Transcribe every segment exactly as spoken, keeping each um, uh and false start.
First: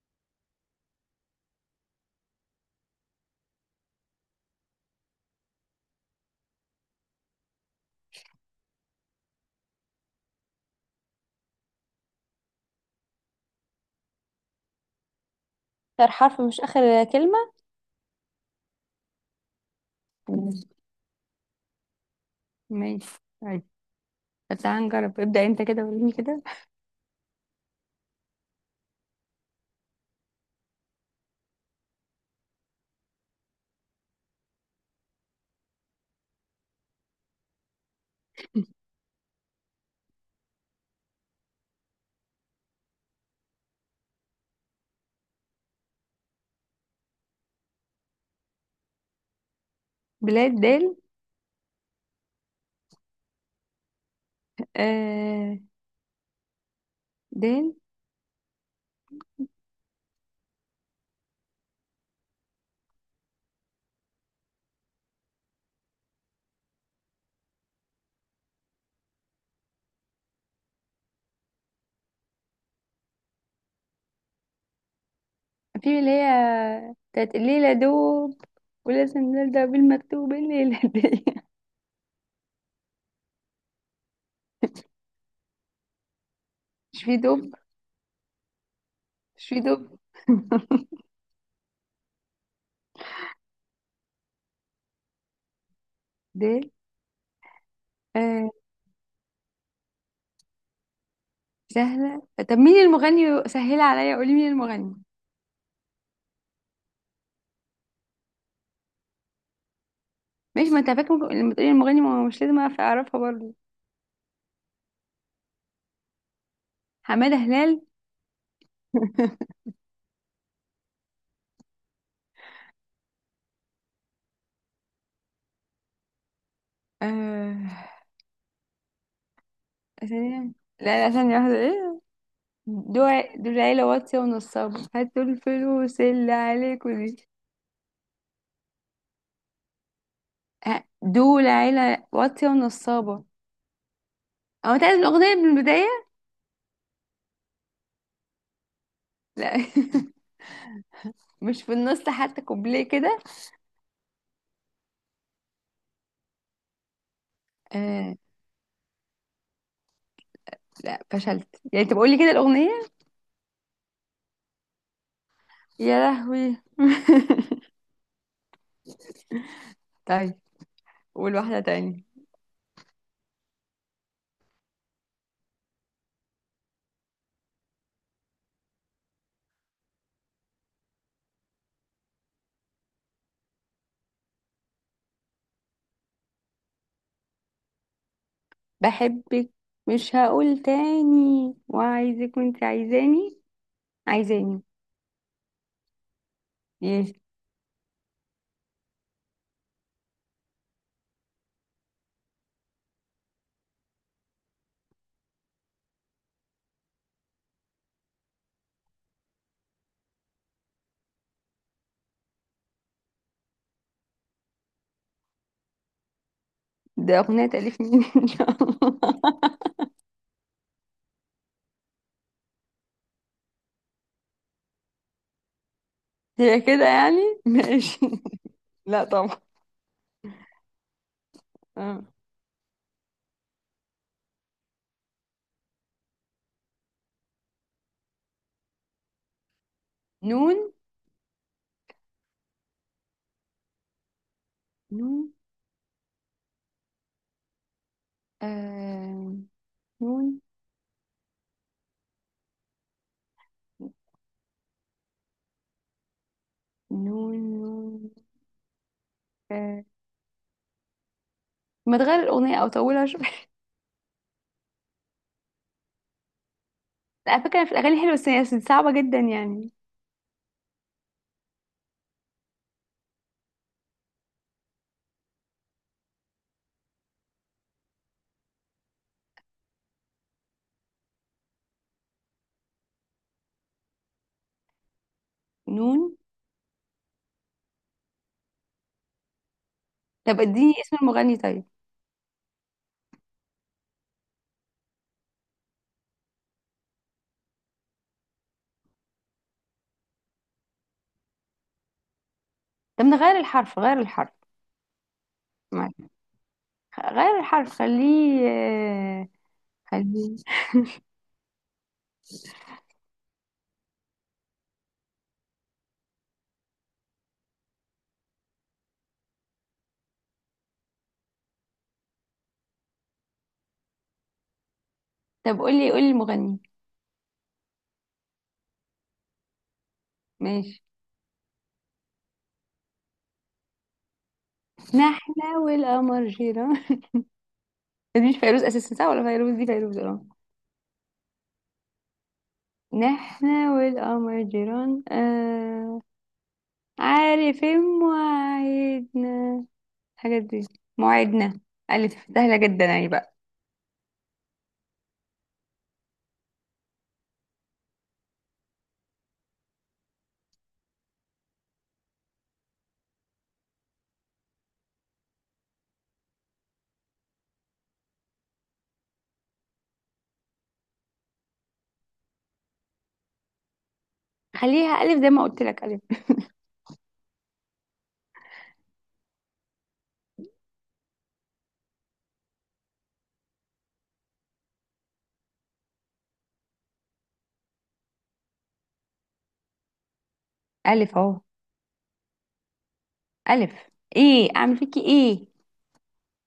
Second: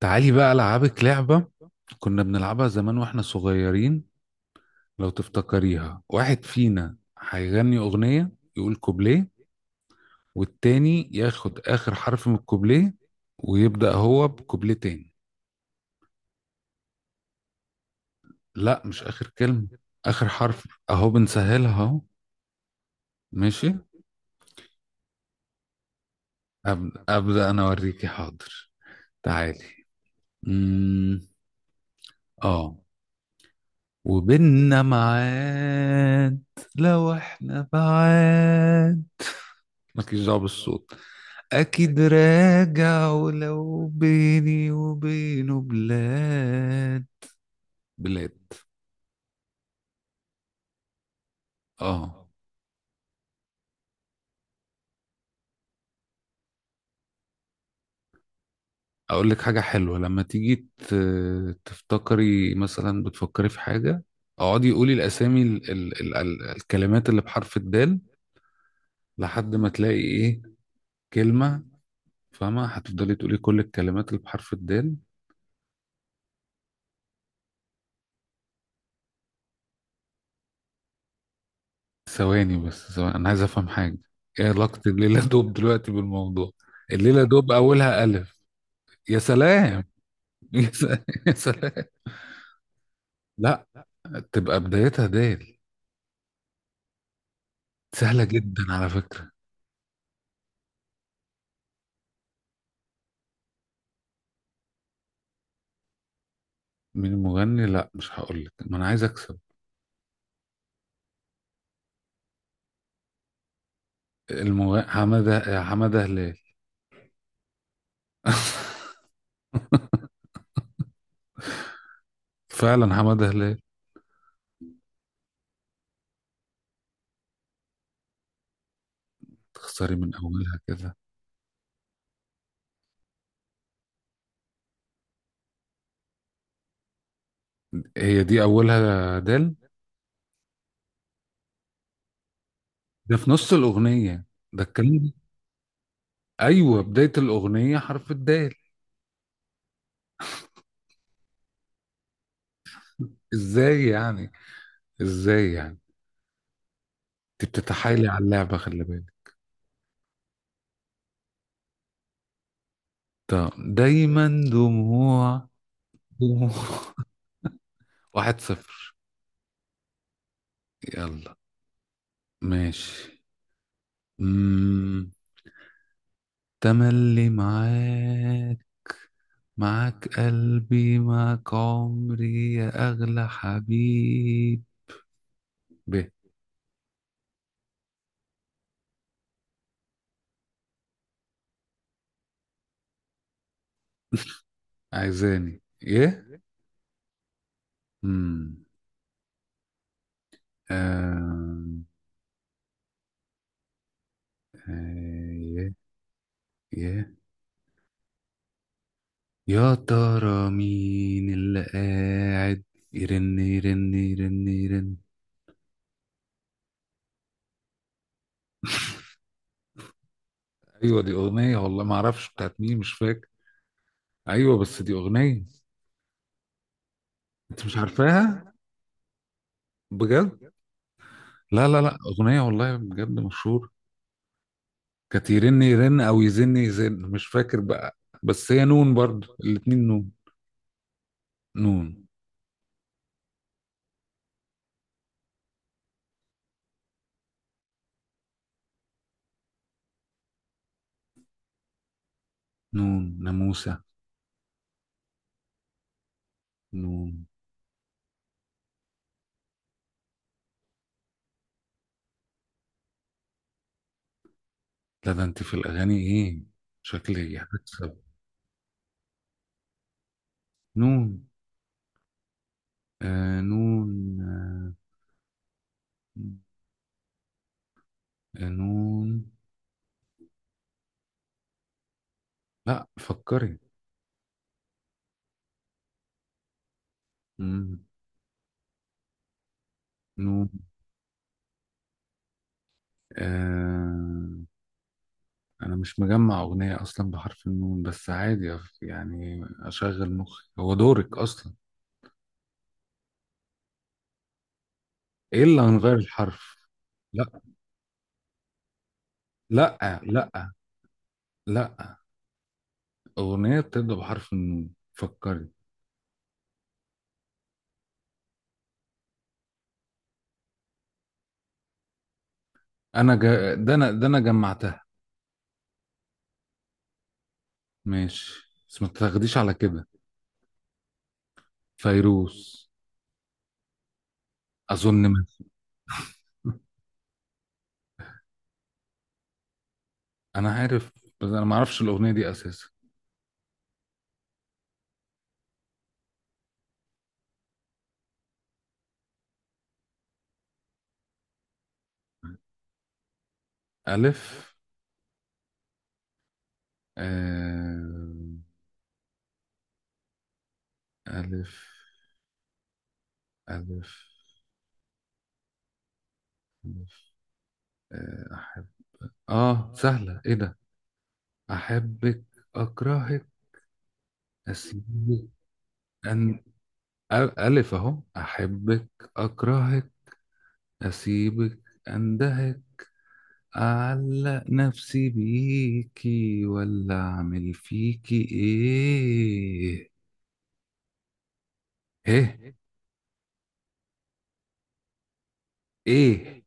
تعالي بقى ألعبك لعبة. كنا بنلعبها زمان واحنا صغيرين. لو تفتكريها، واحد فينا هيغني أغنية، يقول كوبليه، والتاني ياخد آخر حرف من الكوبليه ويبدأ هو بكوبليه تاني. آخر حرف مش آخر كلمة. لا مش آخر كلمة، آخر ماشي. حرف. أهو بنسهلها أهو. ماشي. طيب. ماشي. بس تعالى نجرب، ابدأ انت كده وريني كده. أبدأ, أبدأ أنا أوريكي، حاضر. تعالي. مم. آه. وبيننا معاد، لو احنا بعاد، مالكيش دعوة بالصوت، أكيد راجع، ولو بيني وبينه بلاد. بلاد. بلاد دال. آه. آه، دال أقول لك حاجة حلوة، لما تيجي ت- تفتكري، مثلا بتفكري في حاجة، اقعدي قولي الأسامي، ال ال ال ال الكلمات اللي بحرف الدال لحد ما تلاقي إيه، كلمة. فاهمة؟ هتفضلي تقولي كل الكلمات اللي بحرف الدال. في اللي هي بتاعت الليلة دوب، ولازم نبدأ بالمكتوب الليلة دي. ثواني بس، ثواني، أنا عايز أفهم حاجة. إيه علاقة الليلة دوب دلوقتي بالموضوع؟ مش في الليلة دوب. دوب أولها ألف. يا مش في سلام. دوب. يا سلام، يا سلام. لا، تبقى بدايتها ديل. دال. سهلة آه، جدا على فكرة. سهلة؟ طب مين المغني؟ سهلة عليا، قولي مين المغني. مين المغني؟ لا مش هقول لك، ما انا عايز اكسب. ماشي، ما انت فاكر ممكن- لما تقولي المغني، ما هو مش لازم اعرف اعرفها برضه. المغني حمادة حمادة هلال. حمادة هلال. فعلا حمادة هلال. آه. تخسري من ثانية. اولها كده. لا لا، ثانية واحدة، ايه؟ دول دول العيلة واطية ونصابة، هاتوا الفلوس اللي عليكوا دي. هي دي اولها دال. ه- دول عيلة واطية ده ونصابة. في نص الاغنية، ده هو انت عايز الكلام ده. الأغنية من البداية؟ ايوه، بداية الاغنية حرف الدال. لا. مش في النص حتى كوبليه كده؟ ازاي يعني؟ ازاي يعني؟ انت بتتحايلي آه، على اللعبة، خلي بالك. لا، فشلت يعني انت بقولي كده الأغنية. طب دايما دموع. يا دموع. لهوي. واحد صفر. طيب، يلا. قول واحدة تاني. ماشي. مم. تملي معاك، معاك قلبي معاك عمري يا أغلى حبيب. ب. بحبك. مش هقول تاني، وعايزك وانت عايزاني. عايزاني عايزاني ايه؟ ايه؟ مم. آم. آه. يه. يه. يا ترى مين اللي قاعد يرن، يرن، يرن، يرن. ده أغنية تأليف مين ان شاء الله؟ ايوه دي اغنيه، والله ما اعرفش بتاعت مين، مش فاكر. ايوه بس دي اغنيه. هي كده يعني؟ انت مش ماشي. عارفاها؟ لا طبعا. بجد؟ لا لا لا، آه. أغنية والله بجد مشهور. كانت يرن يرن أو يزن يزن، مش فاكر بقى. بس هي نون برضو، الاتنين نون. نون. نون. نون. آه، نون. نون ناموسة. نون. نون. نون. آه. ما تغير الأغنية أو طولها شوية؟ لا، ده أنت في الأغاني إيه؟ شكلي على فكرة في هكسب. الأغاني حلوة، بس هي صعبة جدا يعني. نون. آه، نون. آه، آه، نون. لا، فكري. نون. مم. طب نون. اديني اسم المغني طيب. آه، أنا مش مجمع أغنية أصلا بحرف النون، بس عادي يعني أشغل مخي، هو دورك أصلا. طب نغير الحرف، غير الحرف. ايه اللي هنغير معلش. الحرف؟ غير لا، الحرف، خليه آه، لا لا، خليه. لا اغنيه بتبدا بحرف النون، فكري. انا جا... ده انا ده انا جمعتها. طب قولي، قولي المغني. ماشي بس ما تاخديش على كده. ماشي. فيروز، اظن مثلا. نحنا والقمر جيران. دي مش فيروز أساسا، صح؟ ولا فيروز؟ دي فيروز اه. انا عارف، بس انا ما اعرفش الاغنيه دي اساسا. نحنا والقمر جيران، آه، عارف مواعيدنا، الحاجات دي، مواعيدنا. ألف سهلة جدا اهي بقى. الف. آه... الف، الف، الف. آه... احب. اه سهله، ايه ده. احبك، اكرهك، خليها ألف اسيبك. زي ما قلت لك، ألف. أن... ألف أهو، أحبك، أكرهك، أسيبك، أندهك، أعلق نفسي بيكي ولا أعمل فيكي إيه. ألف أهو. إيه؟ ألف. إيه أعمل فيكي إيه؟ إيه؟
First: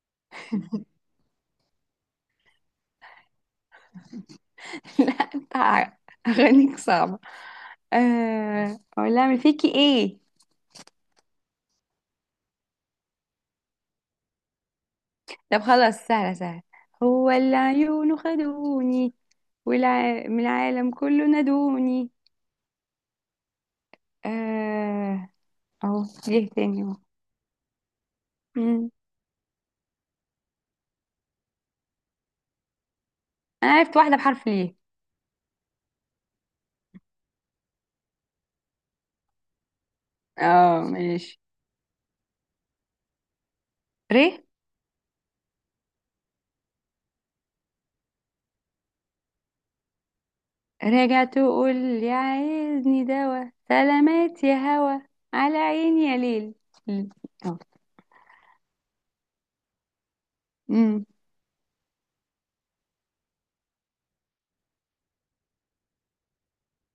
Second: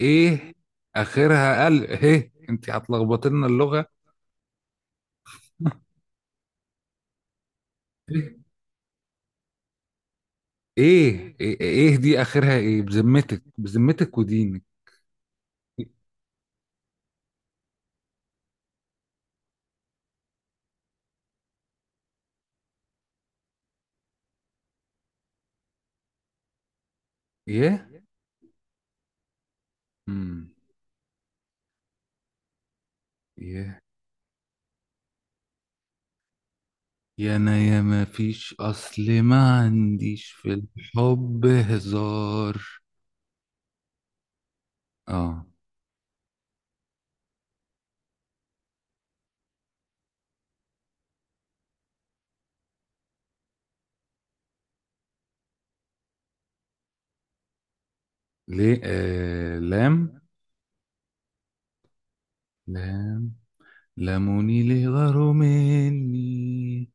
إيه؟ آخرها قلب إيه. أنت هتلخبط لنا اللغة. لا أنت، أغانيك صعبة. آه، أقول لها أعمل فيكي إيه. إيه، إيه، إيه دي؟ آخرها إيه؟ بذمتك، بذمتك ودينك. طب خلاص، سهلة سهلة. هو اللي عيونه خدوني، والع... من العالم كله نادوني. آه، أهو ليه تاني أهو. إيه. مم. أمم. أنا إيه. عرفت واحدة بحرف ليه. يا أنا يا ما فيش، أصل ما عنديش في اه، ماشي. الحب هزار. ري، آه. راجع تقول، يا عايزني دوا سلامات يا هوا، على عيني يا ليل. ليل. أهو. ليه، آه، لام. أمم. لام. لموني ليه غاروا مني،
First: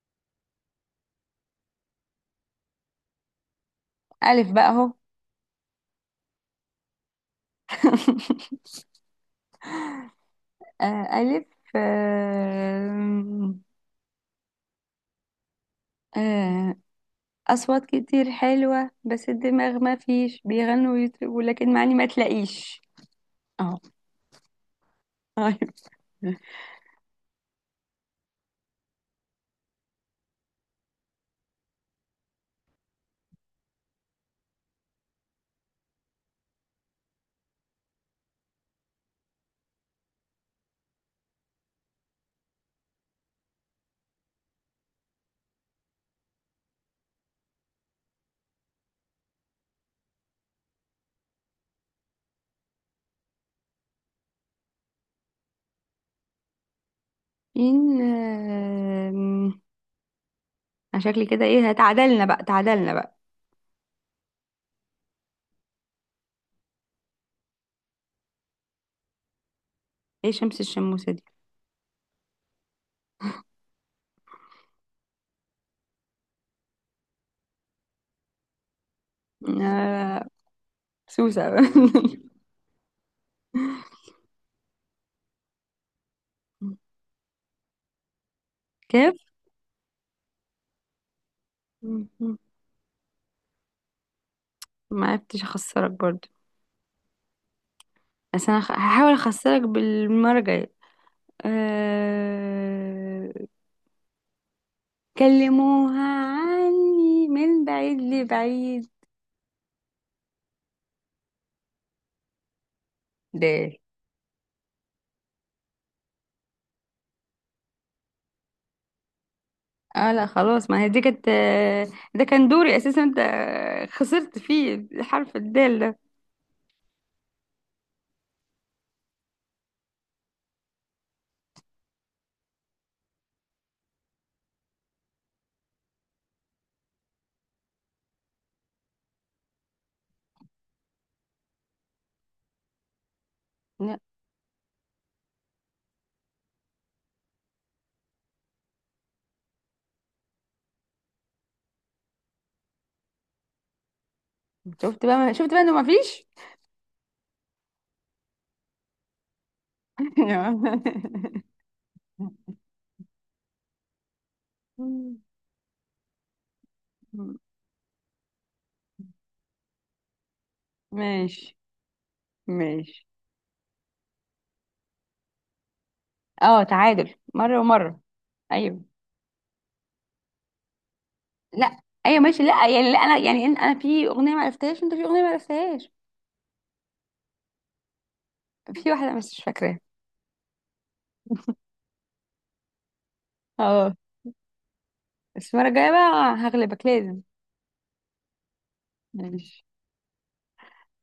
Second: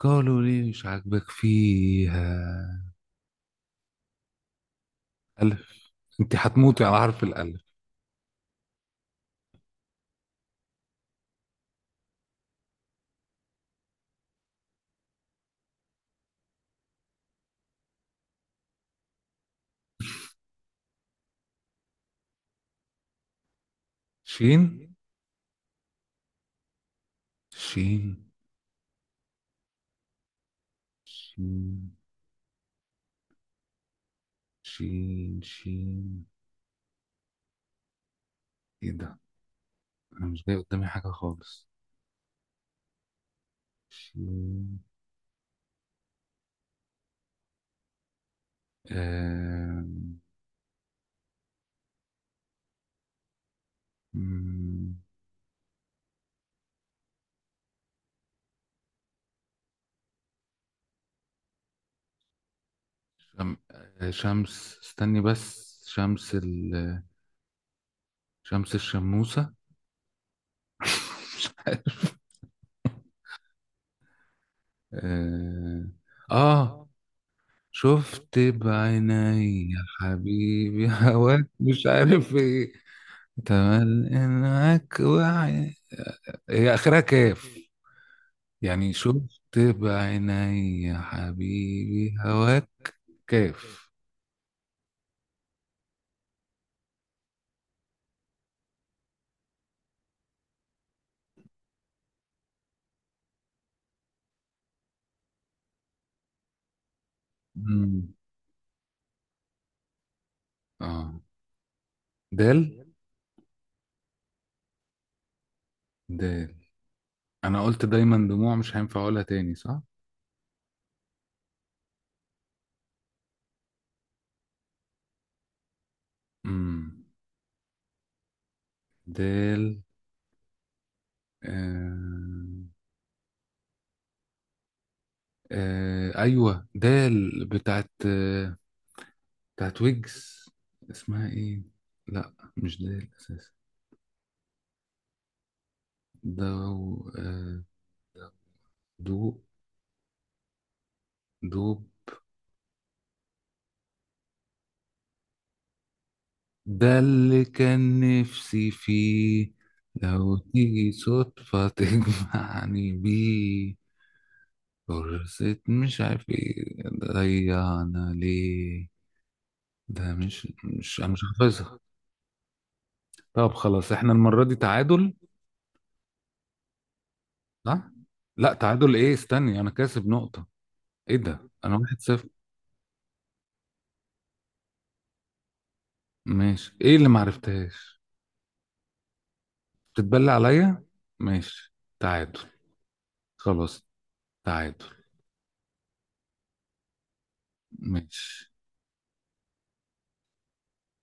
قالوا ليه مش عاجبك فيها. ألف بقى أهو. ألف. أنت هتموتي على حرف الألف. آه، ألف. آم، آه، أصوات كتير حلوة، بس الدماغ ما فيش بيغنوا ويطربوا، لكن معني ما تلاقيش أهو. شين. أيوة. شين. شين. شين، شين. إيه ده، أنا مش جاي قدامي حاجة خالص. شين. آم، مم، إن آم، أنا شكلي كده إيه، تعادلنا بقى تعادلنا بقى. شم... آه، شمس، استني بس، شمس ال... شمس الشموسة. إيه شمس الشموسة دي؟ آه. آه. شفت بعيني يا آه، حبيبي هواك، سوسة. مش عارف ايه. تمل انك وعي. هي اخرها كاف. يعني كيف. شفت بعيني يا حبيبي مم. هواك. كاف. ما عرفتش اخسرك برضو، بس انا خ- هحاول اخسرك بالمرة الجاية. أه... كلموها عني من بعيد مم. لبعيد، اه. دال. ده. دال. انا قلت دايما دموع، مش هينفع اقولها تاني، صح؟ اه لا خلاص، ما هي دي كانت آه، ده كان دوري اساسا. انت خسرت فيه حرف الدال ده. امم. دال. آه. آه ايوه، دال بتاعت آه، بتاعت ويجز. اسمها ايه؟ لا، مش ده الاساس. لا. ده و- آه، دوب. دوب. شفت بقى، شفت بقى انه ما فيش. ده اللي كان نفسي فيه، لو تيجي صدفة تجمعني بيه، فرصة مش عارف ايه ضيعنا ليه. ده مش مش انا مش ماشي. حافظها. ماشي. طب خلاص، احنا المرة دي تعادل، اه، تعادل، مرة صح؟ ومرة. لا ايوه، تعادل ايه، استني، انا كاسب نقطة. ايه ده، انا لا، واحد ايوه صفر. ماشي. لا يعني لا، انا يعني، إن- انا في اغنيه ما عرفتهاش، وانت في اغنيه ما عرفتهاش. ماشي، ايه اللي معرفتهاش؟ في واحده بس مش فاكراها. تتبلى عليا. ماشي، تعادل، خلاص. اه، تعادل. بس المره الجايه بقى هغلبك لازم. ماشي. ماشي.